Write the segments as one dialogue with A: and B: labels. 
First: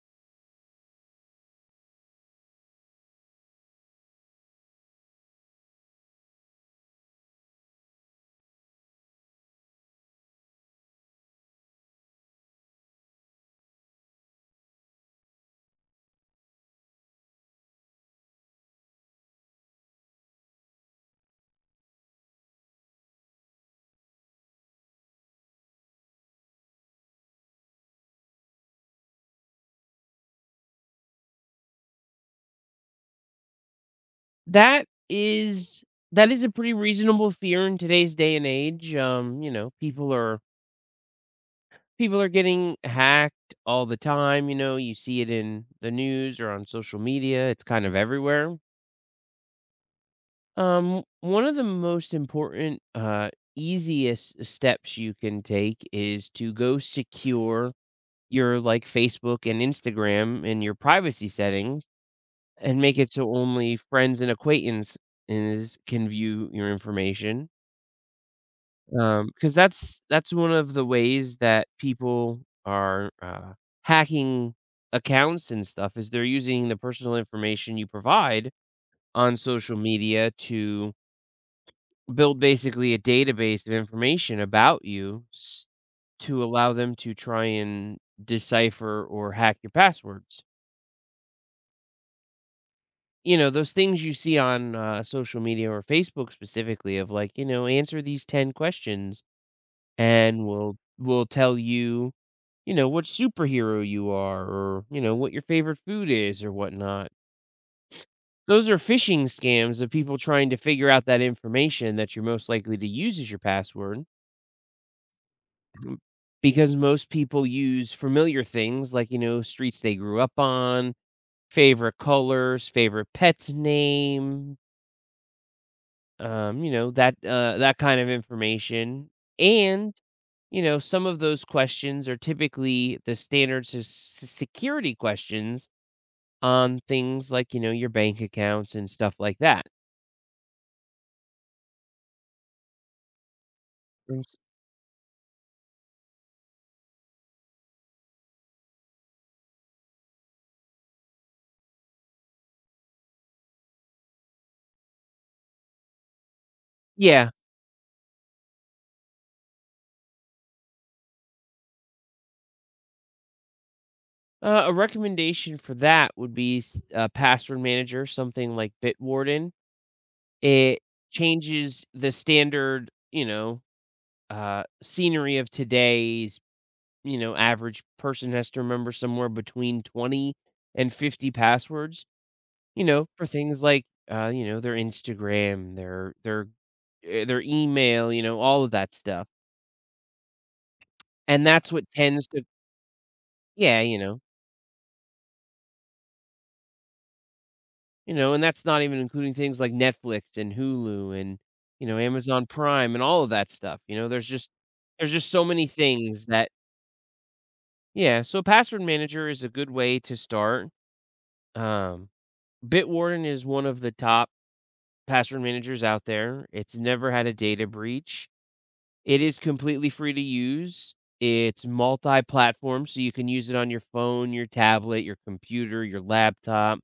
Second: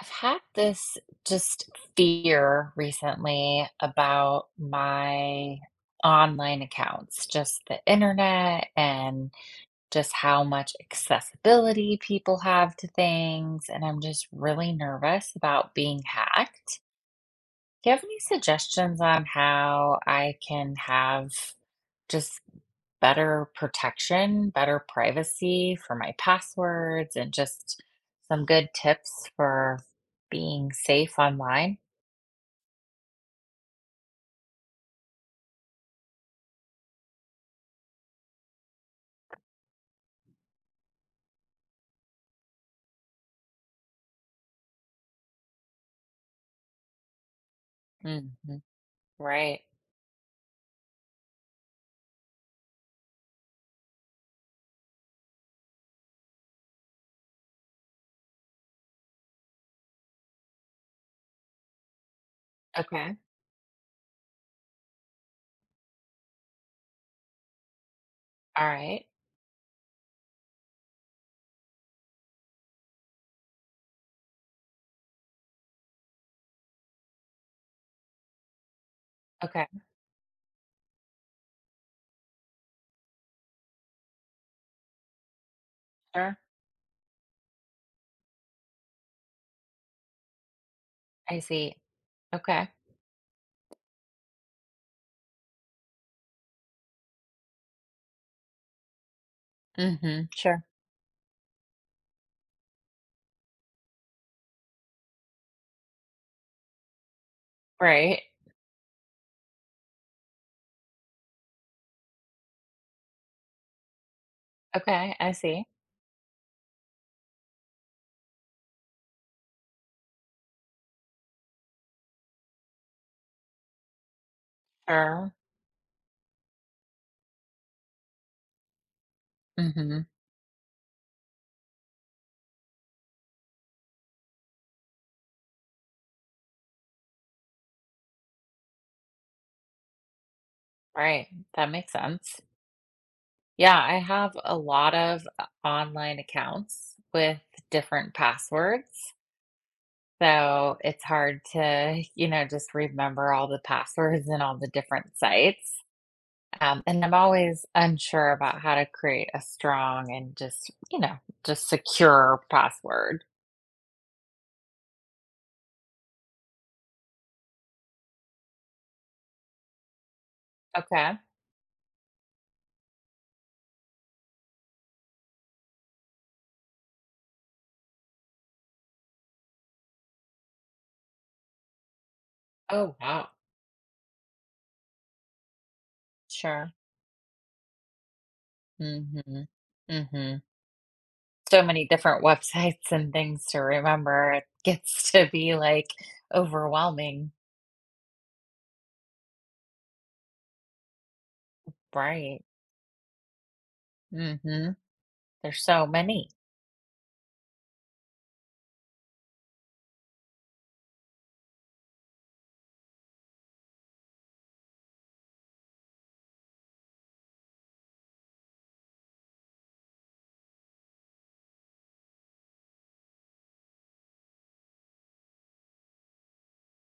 A: I've had this just fear recently about my online accounts, just the internet and just how much accessibility people have to things. And I'm just really nervous about being hacked. Do you have any suggestions on how I can have just better protection, better privacy for my passwords, and just some good tips for being safe online?
B: That is that is a pretty reasonable fear in today's day and age. People are getting hacked all the time. You know, you see it in the news or on social media, it's kind of everywhere.
A: Hmm. Right.
B: One of the most important easiest steps you can take is to go secure your like Facebook and Instagram and your privacy settings, and make it
A: Okay.
B: so only friends and acquaintances can view your information.
A: All right.
B: Because that's one of the ways that people are, hacking accounts and stuff is they're using the personal information you provide on
A: Okay.
B: social media to build basically a database of information about you s
A: Sure.
B: to allow them to try and decipher or hack your passwords.
A: I see. Okay.
B: You know, those things you see on, social media or Facebook specifically of like, you know, "Answer these 10 questions,
A: Mm-hmm.
B: and
A: Sure.
B: we'll tell you" you know, what superhero you are, or, you know, what your favorite food is or whatnot.
A: Right.
B: Those are phishing scams of people trying to figure out that information that you're most likely to use as your password,
A: Okay. I see.
B: m- because most people use familiar things like, you know, streets they grew up on, favorite colors, favorite pet's name,
A: Sure.
B: you know, that that kind of information. And
A: Mm-hmm.
B: you know, some of those questions are typically the standard security questions on things like, you know, your bank accounts and stuff like that.
A: Right. That makes sense. Yeah, I
B: Mm.
A: have a lot of online accounts with different passwords. So it's hard to, just remember all the passwords and all the different sites. And I'm
B: Yeah.
A: always unsure about how to create a strong and just secure password.
B: A recommendation for that would be Password Manager, something like Bitwarden. It
A: Okay.
B: changes the standard, you know, scenery of today's, you know, average person has to remember somewhere between 20 and 50 passwords, you
A: Oh,
B: know, for
A: wow.
B: things like, you know, their Instagram, their, their,
A: Sure.
B: eh, their email, you know, all of that stuff.
A: Mm-hmm. Mm-hmm.
B: And
A: So
B: that's
A: many
B: what
A: different
B: tends to,
A: websites and things to
B: yeah, you know,
A: remember. It gets to be like overwhelming.
B: you know, and that's not even including things like Netflix and Hulu and, you know,
A: Right.
B: Amazon Prime and all of that stuff. You know,
A: Mhm.
B: there's just so
A: There's
B: many
A: so
B: things
A: many.
B: that yeah, so password manager is a good way to start. Um, Bitwarden is one of the top password managers out there. It's never had a data breach. It is completely free to use. It's multi-platform, so you can use it on your phone, your tablet, your computer, your laptop.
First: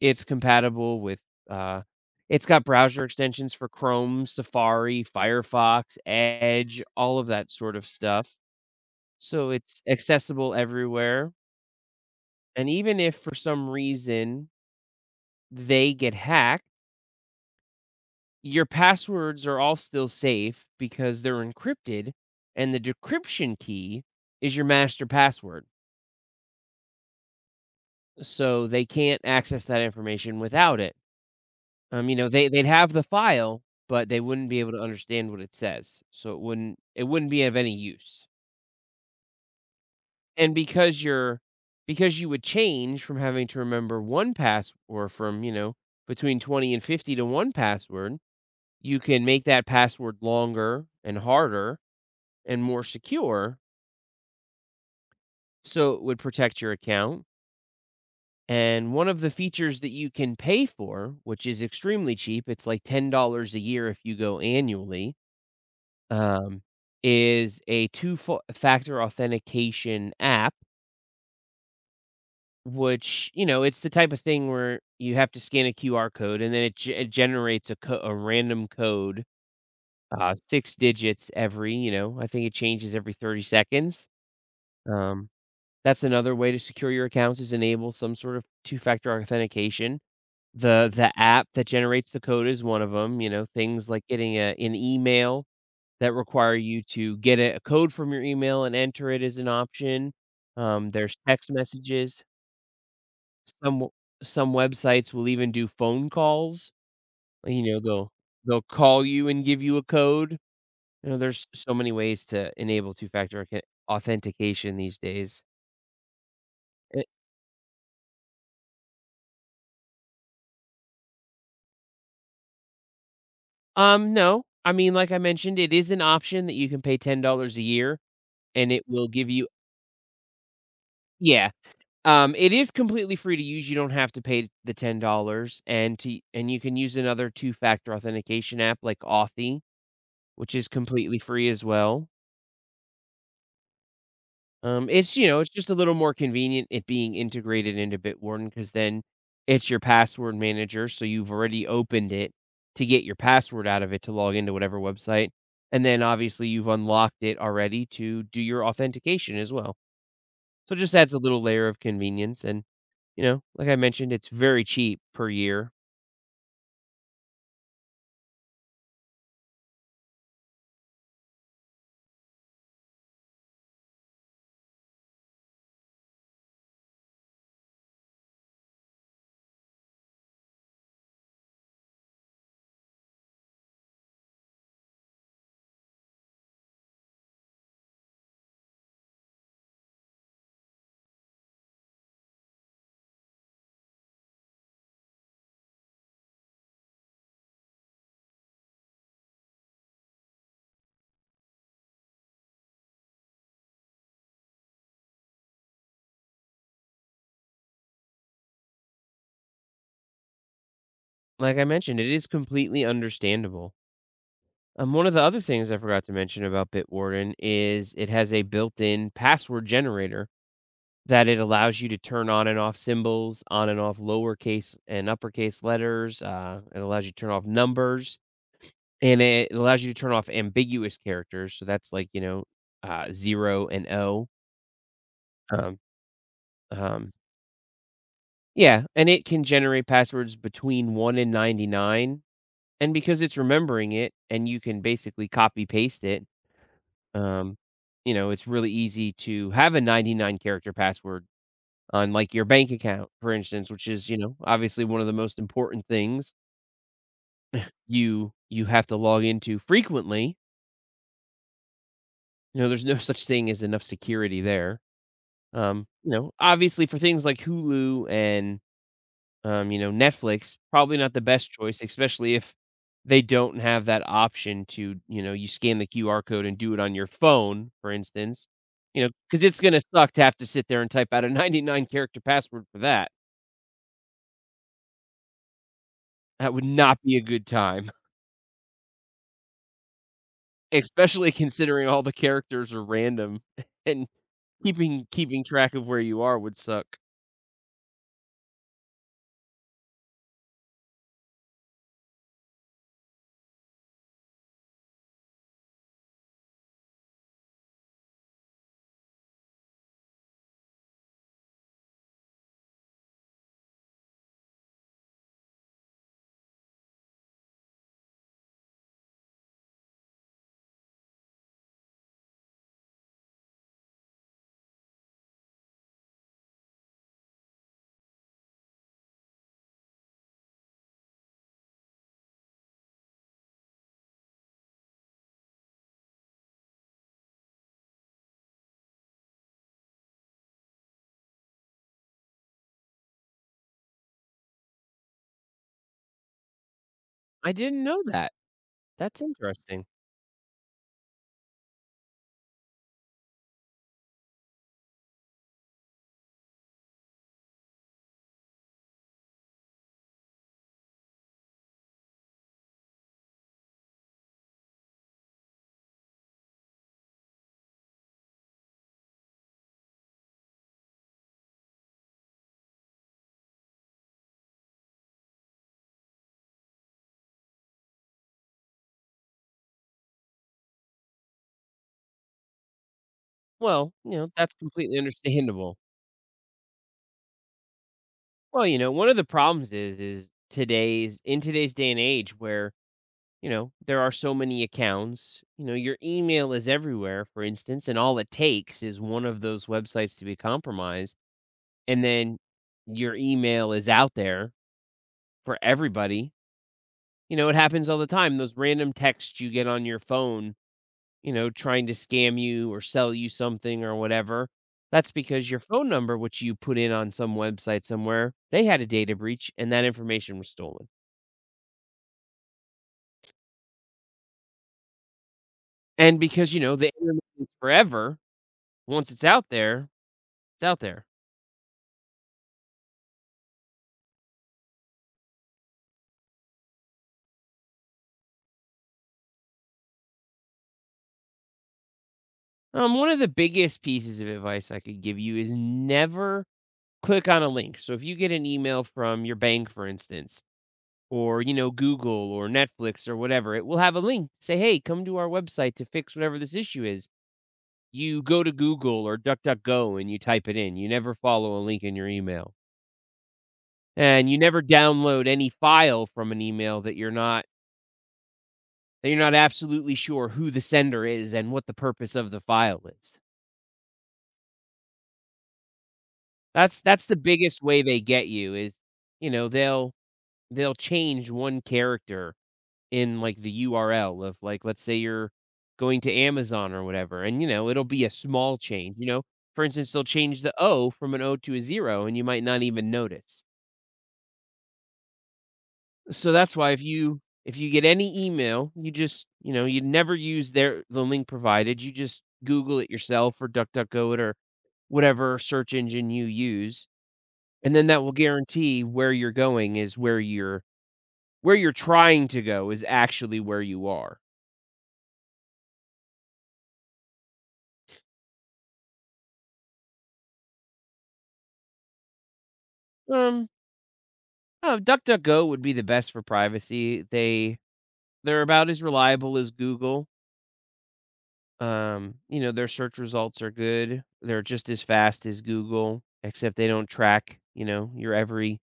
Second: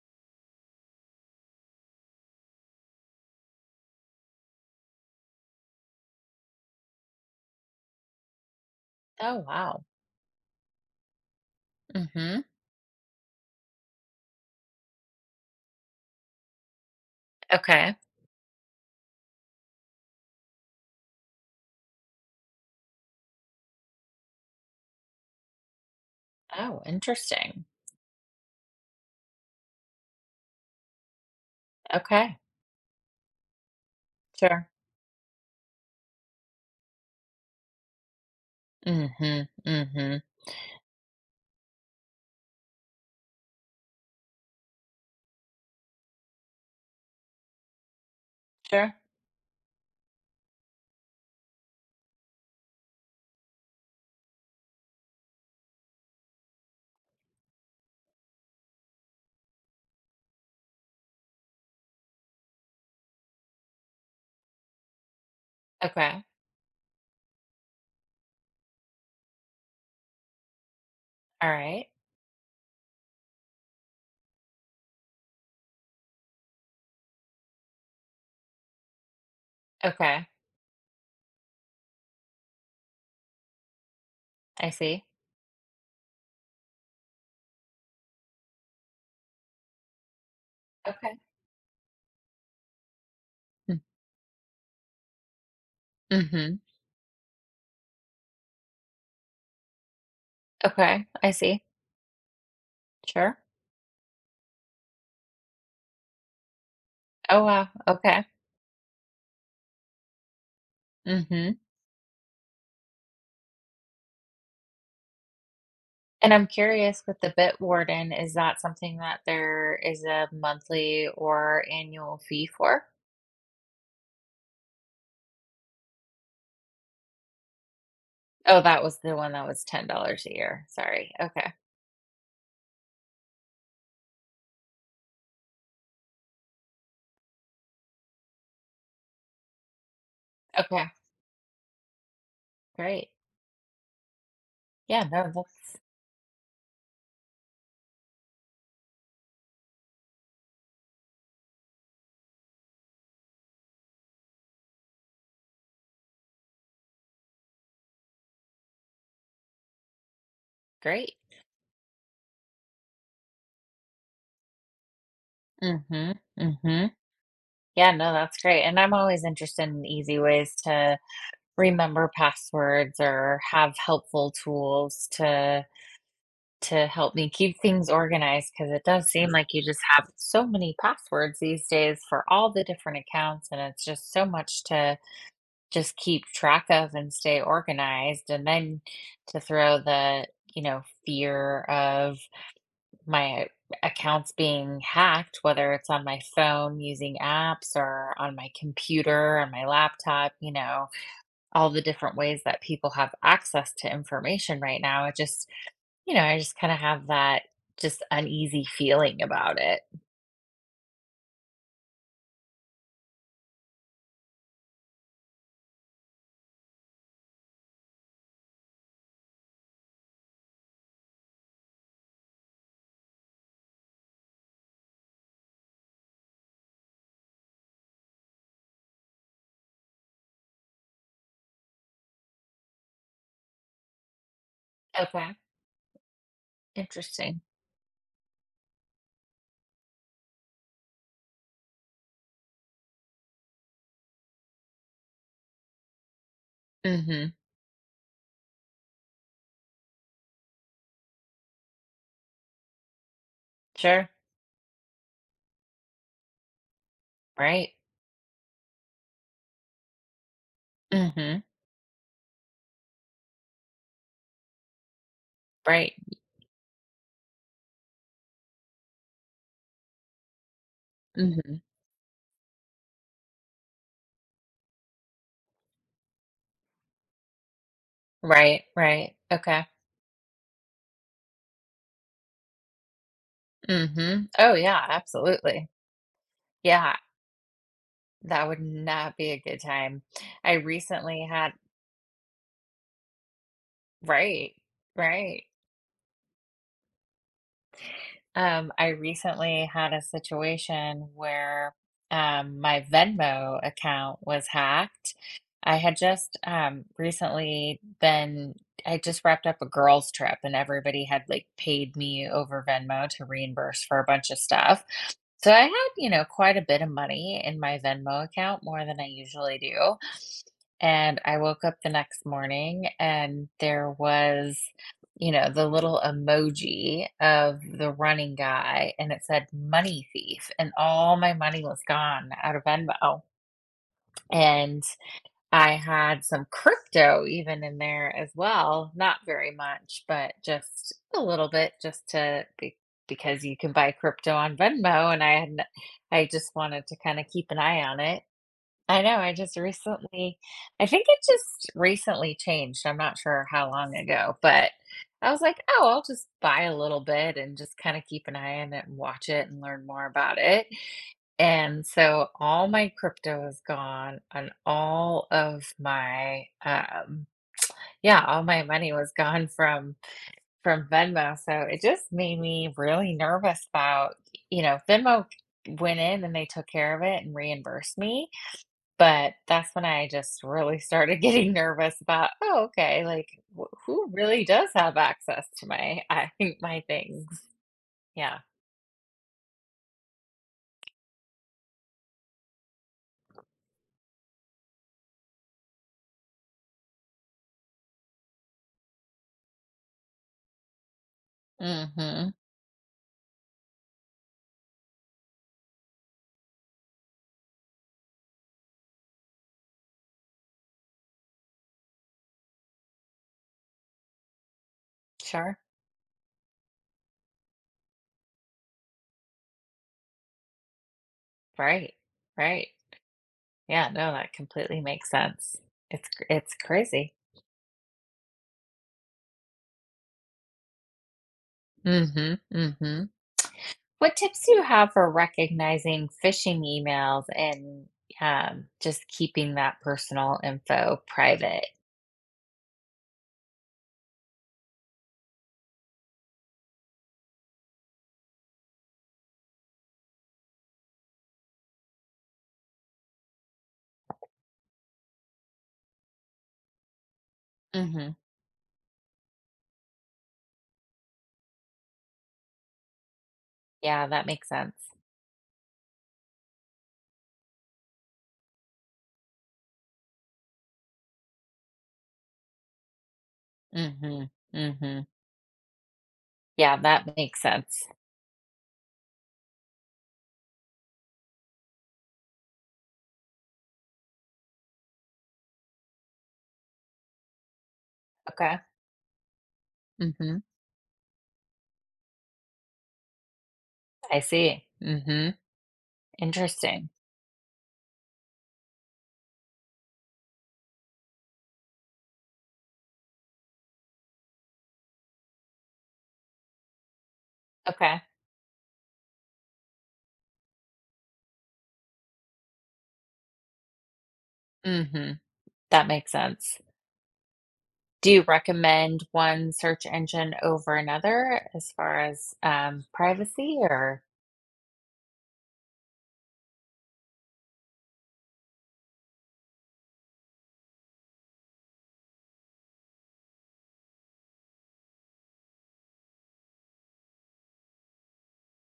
B: It's compatible with, uh it's got browser extensions for Chrome, Safari, Firefox, Edge, all of that sort of stuff.
A: Oh,
B: So it's
A: wow.
B: accessible everywhere,
A: Mhm.
B: and even if for some reason they get hacked,
A: Okay.
B: your passwords are all still safe because they're encrypted, and the decryption key is your master password,
A: Oh, interesting.
B: so they can't access that information without it. You know,
A: Okay.
B: they'd have the file, but they wouldn't be
A: Sure.
B: able to understand what it says, so it wouldn't be of any use.
A: Mhm. Mhm.
B: And because you're because you would change from having to remember one password from, you know, between 20 and 50 to one password,
A: Sure.
B: you can make that password longer and harder and more secure, so it would protect your account. And one of the features that you can pay for, which is extremely cheap, it's like $10 a year if you go annually,
A: Okay.
B: um, is a 2 factor authentication app,
A: All right.
B: which, you know, it's the type of thing where you have to scan a QR code and then it ge it generates a co a random code,
A: Okay.
B: 6 digits every, you know, I think it changes every 30 seconds.
A: I see.
B: Um, that's another way to secure your accounts is enable some sort of two-factor authentication. The
A: Okay.
B: app that generates the code is one of them. You know,
A: Mm.
B: things like getting a an email that require
A: Mhm.
B: you to get a code from your email and enter it as an option.
A: Okay.
B: There's
A: I
B: text
A: see.
B: messages.
A: Sure.
B: Some w- some websites will even do phone calls.
A: Oh,
B: You
A: wow.
B: know, they'll
A: Okay.
B: they'll call you and give you a code. You know, there's
A: Mhm.
B: so many ways to enable authentication these days.
A: And I'm curious
B: Eh,
A: with the Bit Warden, is that something that there is a monthly or annual fee for?
B: No, I mean, like I mentioned, it is an option that you can pay $10 a year,
A: Oh,
B: and
A: that
B: it
A: was
B: will
A: the
B: give
A: one that
B: you.
A: was $10 a year. Sorry.
B: Yeah,
A: Okay.
B: It is completely free to use. You don't have to pay the $10, and you can use another two-factor authentication app like Authy, which is
A: Okay.
B: completely free as well.
A: Great. Yeah,
B: It's, you
A: no,
B: know, it's just a
A: that's
B: little more convenient it being integrated into Bitwarden because then it's your password manager, so you've already opened it to get your password out of it to log into whatever website, and then obviously you've unlocked it already to do your authentication as well. So, it just adds
A: great.
B: a little layer of convenience and, you know, like I mentioned, it's very cheap per year.
A: Mhm, mhm. Yeah, no, that's great, and I'm always interested in easy ways to remember passwords or have helpful tools to help me keep things organized because it does seem like you just have so many passwords these days for all the different accounts, and it's just so much to just keep track of and stay organized, and then to throw the, you know, fear of my accounts being hacked, whether it's on my phone using apps or on my computer and my laptop, you know, all the different ways that people have access to information right now. It just, I just kind of have that just uneasy feeling about it.
B: Like I mentioned, it is completely understandable. One of the other things I forgot to mention about Bitwarden is it has a built-in password generator that it allows you to turn on and off symbols, on and off lowercase and uppercase letters. It allows you to turn off numbers, and it allows you to turn off ambiguous characters. So that's like you know, zero and O.
A: Okay.
B: Um, um,
A: Interesting.
B: yeah, and it can generate passwords between 1 and 99, and because it's remembering it and you can basically copy paste it,
A: Mm-hmm.
B: um, you know, it's really easy to have a 99 character password on, like, your bank account, for instance, which
A: Sure.
B: is, you know, obviously one of the most important things
A: Right.
B: you have to log into frequently.
A: Mm-hmm.
B: You know, there's no such thing as enough security there.
A: Right.
B: You know, obviously for things like Hulu and you know, Netflix, probably not the best
A: Mm-hmm.
B: choice, especially if they don't have that option to, you know, you scan the QR code and do it on your phone, for instance,
A: Right.
B: you know,
A: Right.
B: because it's
A: Okay.
B: gonna suck to have to sit there and type out a 99 character password for that.
A: Mm-hmm. Oh yeah, absolutely.
B: That would
A: Yeah.
B: not be a good time,
A: That would not be a good time. I recently
B: especially
A: had
B: considering all the characters are random and
A: right,
B: keeping
A: right.
B: track of where you are would suck.
A: I recently had a situation where my Venmo account was hacked. I had just recently been, I just wrapped up a girls' trip and everybody had like paid me over Venmo to reimburse for a bunch of stuff. So I had, you know, quite a bit of money in my Venmo account, more than I usually do. And I woke up the next morning and there was, you know, the little emoji of the running guy and it said money thief and all my money was gone out of Venmo. And I had some crypto even in there as well, not very much, but just a little bit just to be, because you can buy crypto on Venmo and I just wanted to kind of keep
B: I
A: an eye
B: didn't
A: on
B: know
A: it.
B: that.
A: I know
B: That's
A: I just
B: interesting.
A: recently I think it just recently changed. I'm not sure how long ago, but I was like, "Oh, I'll just buy a little bit and just kind of keep an eye on it and watch it and learn more about it." And so all my crypto is gone and all of my yeah, all my money was gone from Venmo. So it just made me really nervous about, you know, Venmo went in and they took care of it and reimbursed me, but that's when I just really started getting nervous about, oh, okay, like wh
B: Well,
A: who
B: you know,
A: really
B: that's
A: does have
B: completely
A: access to
B: understandable.
A: my I my things? Yeah.
B: Well, you know, one of the problems is today's in today's day and age where, you know, there are so many accounts. You know, your email is everywhere, for instance, and all it takes is one of those websites to be compromised and
A: Hmm.
B: then your email is out there for everybody. You know, it happens all the time. Those random texts you get on your phone, you know, trying to scam you or sell you something or whatever. That's because
A: Sure.
B: your phone number, which you put in on some website somewhere, they had a data breach and that information was stolen.
A: Right. Right. Yeah, no, that completely makes sense.
B: And
A: It's
B: because, you know, the
A: crazy.
B: internet is forever, once it's out there, it's out there.
A: Mhm, mhm. What tips do you have for recognizing phishing emails and just keeping that personal info private?
B: One of the biggest pieces of advice I could give you is never click on a link. So if you get an email from your bank, for instance, or you know, Google or Netflix or whatever, it will have a link. Say, hey, come to our website to fix whatever this issue is.
A: Mhm.
B: You go to Google or DuckDuckGo and you type it in. You never follow a link in your email.
A: Yeah, that
B: And you
A: makes
B: never
A: sense.
B: download any file from an email that you're not absolutely sure who the sender is and what the purpose of the file is.
A: Mhm, mhm. Yeah,
B: That's
A: that
B: the
A: makes
B: biggest way
A: sense.
B: they get you is, you know, they'll change one character in like the URL of like let's say you're going to Amazon or whatever, and you know, it'll be a
A: Okay.
B: small change, you know. For instance, they'll
A: Mhm.
B: change the O from an O to a zero and you might not even notice.
A: I see. Mhm.
B: So that's why
A: Interesting.
B: if you get any email, you just you know, you never use the link provided. You just Google it yourself or DuckDuckGo it or whatever search engine you use, and then
A: Okay.
B: that will guarantee where you're going is where you're trying to go is actually where you are.
A: Mhm. That makes sense. Do you recommend one search engine over another as far as,
B: Um,
A: privacy or
B: oh, DuckDuckGo would be the best for privacy. They they're about as reliable as Google. You know, their search results are good. They're just as fast as Google, except they don't track, you know,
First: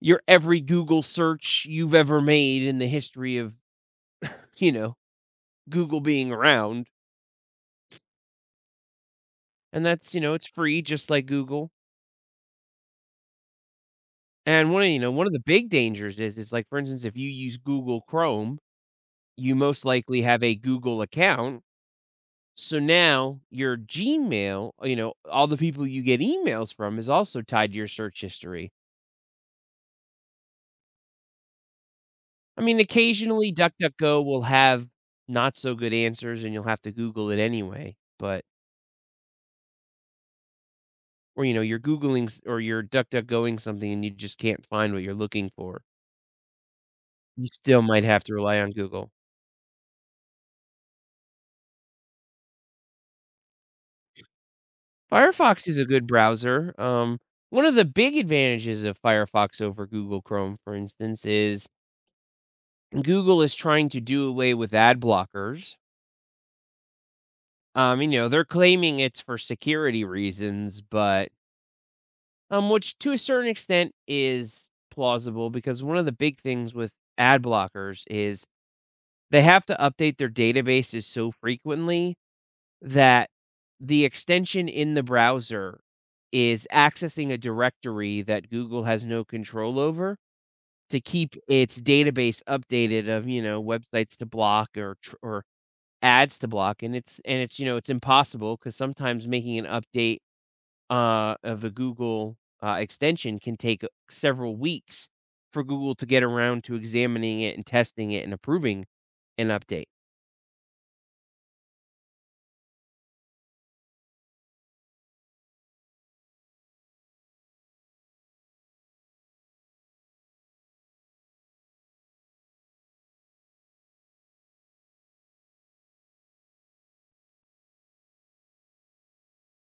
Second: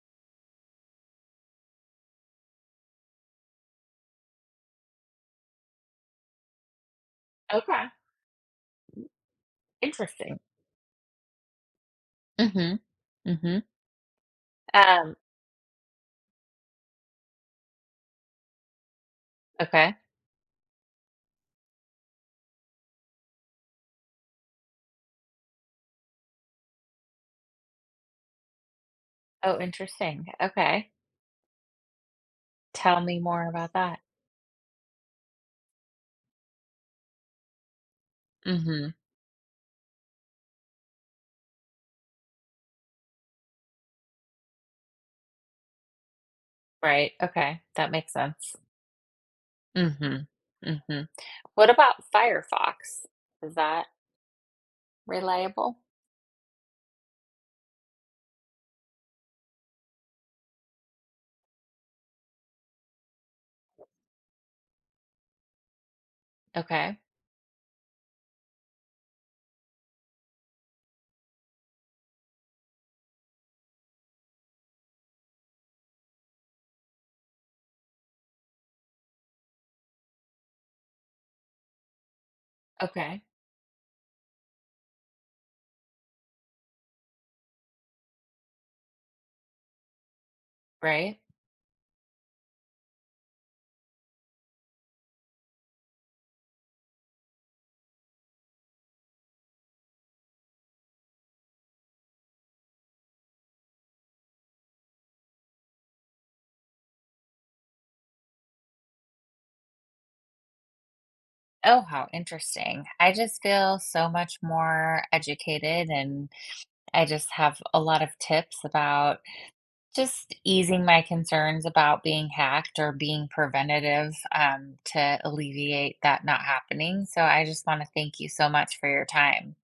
B: your every Google search you've ever made in the history of, you know, Google being around.
A: okay,
B: And that's, you know,
A: interesting.
B: it's free just like Google.
A: Mhm, mhm.
B: And one of, you know,
A: Um,
B: one of the big dangers is like for instance, if you use Google Chrome, you most
A: okay.
B: likely have a Google account. So now your Gmail, you know, all the people you get emails from is also tied to your search history.
A: Oh, interesting, okay.
B: I mean,
A: Tell me more
B: occasionally
A: about that.
B: DuckDuckGo will have not so good answers and you'll have to Google it anyway, but
A: Mhm,
B: or, you know, you're Googling s or you're DuckDuckGoing something and you just can't find what you're looking for.
A: right,
B: You
A: okay,
B: still
A: that
B: might
A: makes
B: have to
A: sense.
B: rely on Google.
A: Mhm, mhm. What about Firefox? Is that
B: Firefox
A: reliable?
B: is a good browser. One of the big advantages of Firefox over Google Chrome, for instance, is Google is trying to do away with ad blockers.
A: Okay,
B: You know, they're claiming it's for security reasons, but which to a certain extent is plausible because one of the big things with ad blockers is they have to update their databases so frequently
A: okay,
B: that the extension in the browser is accessing a directory that Google has no control over to
A: right.
B: keep its database updated of, you know, websites to block, or ads to block, and it's you know, it's impossible cuz sometimes making an update of the Google, extension can take several weeks for Google to get around to examining it and testing it and approving an update.
A: Oh, how interesting. I just feel so much more educated and I just have a lot of tips about just easing my concerns about being hacked or being preventative to alleviate that not happening. So I just want to thank you so much for your time.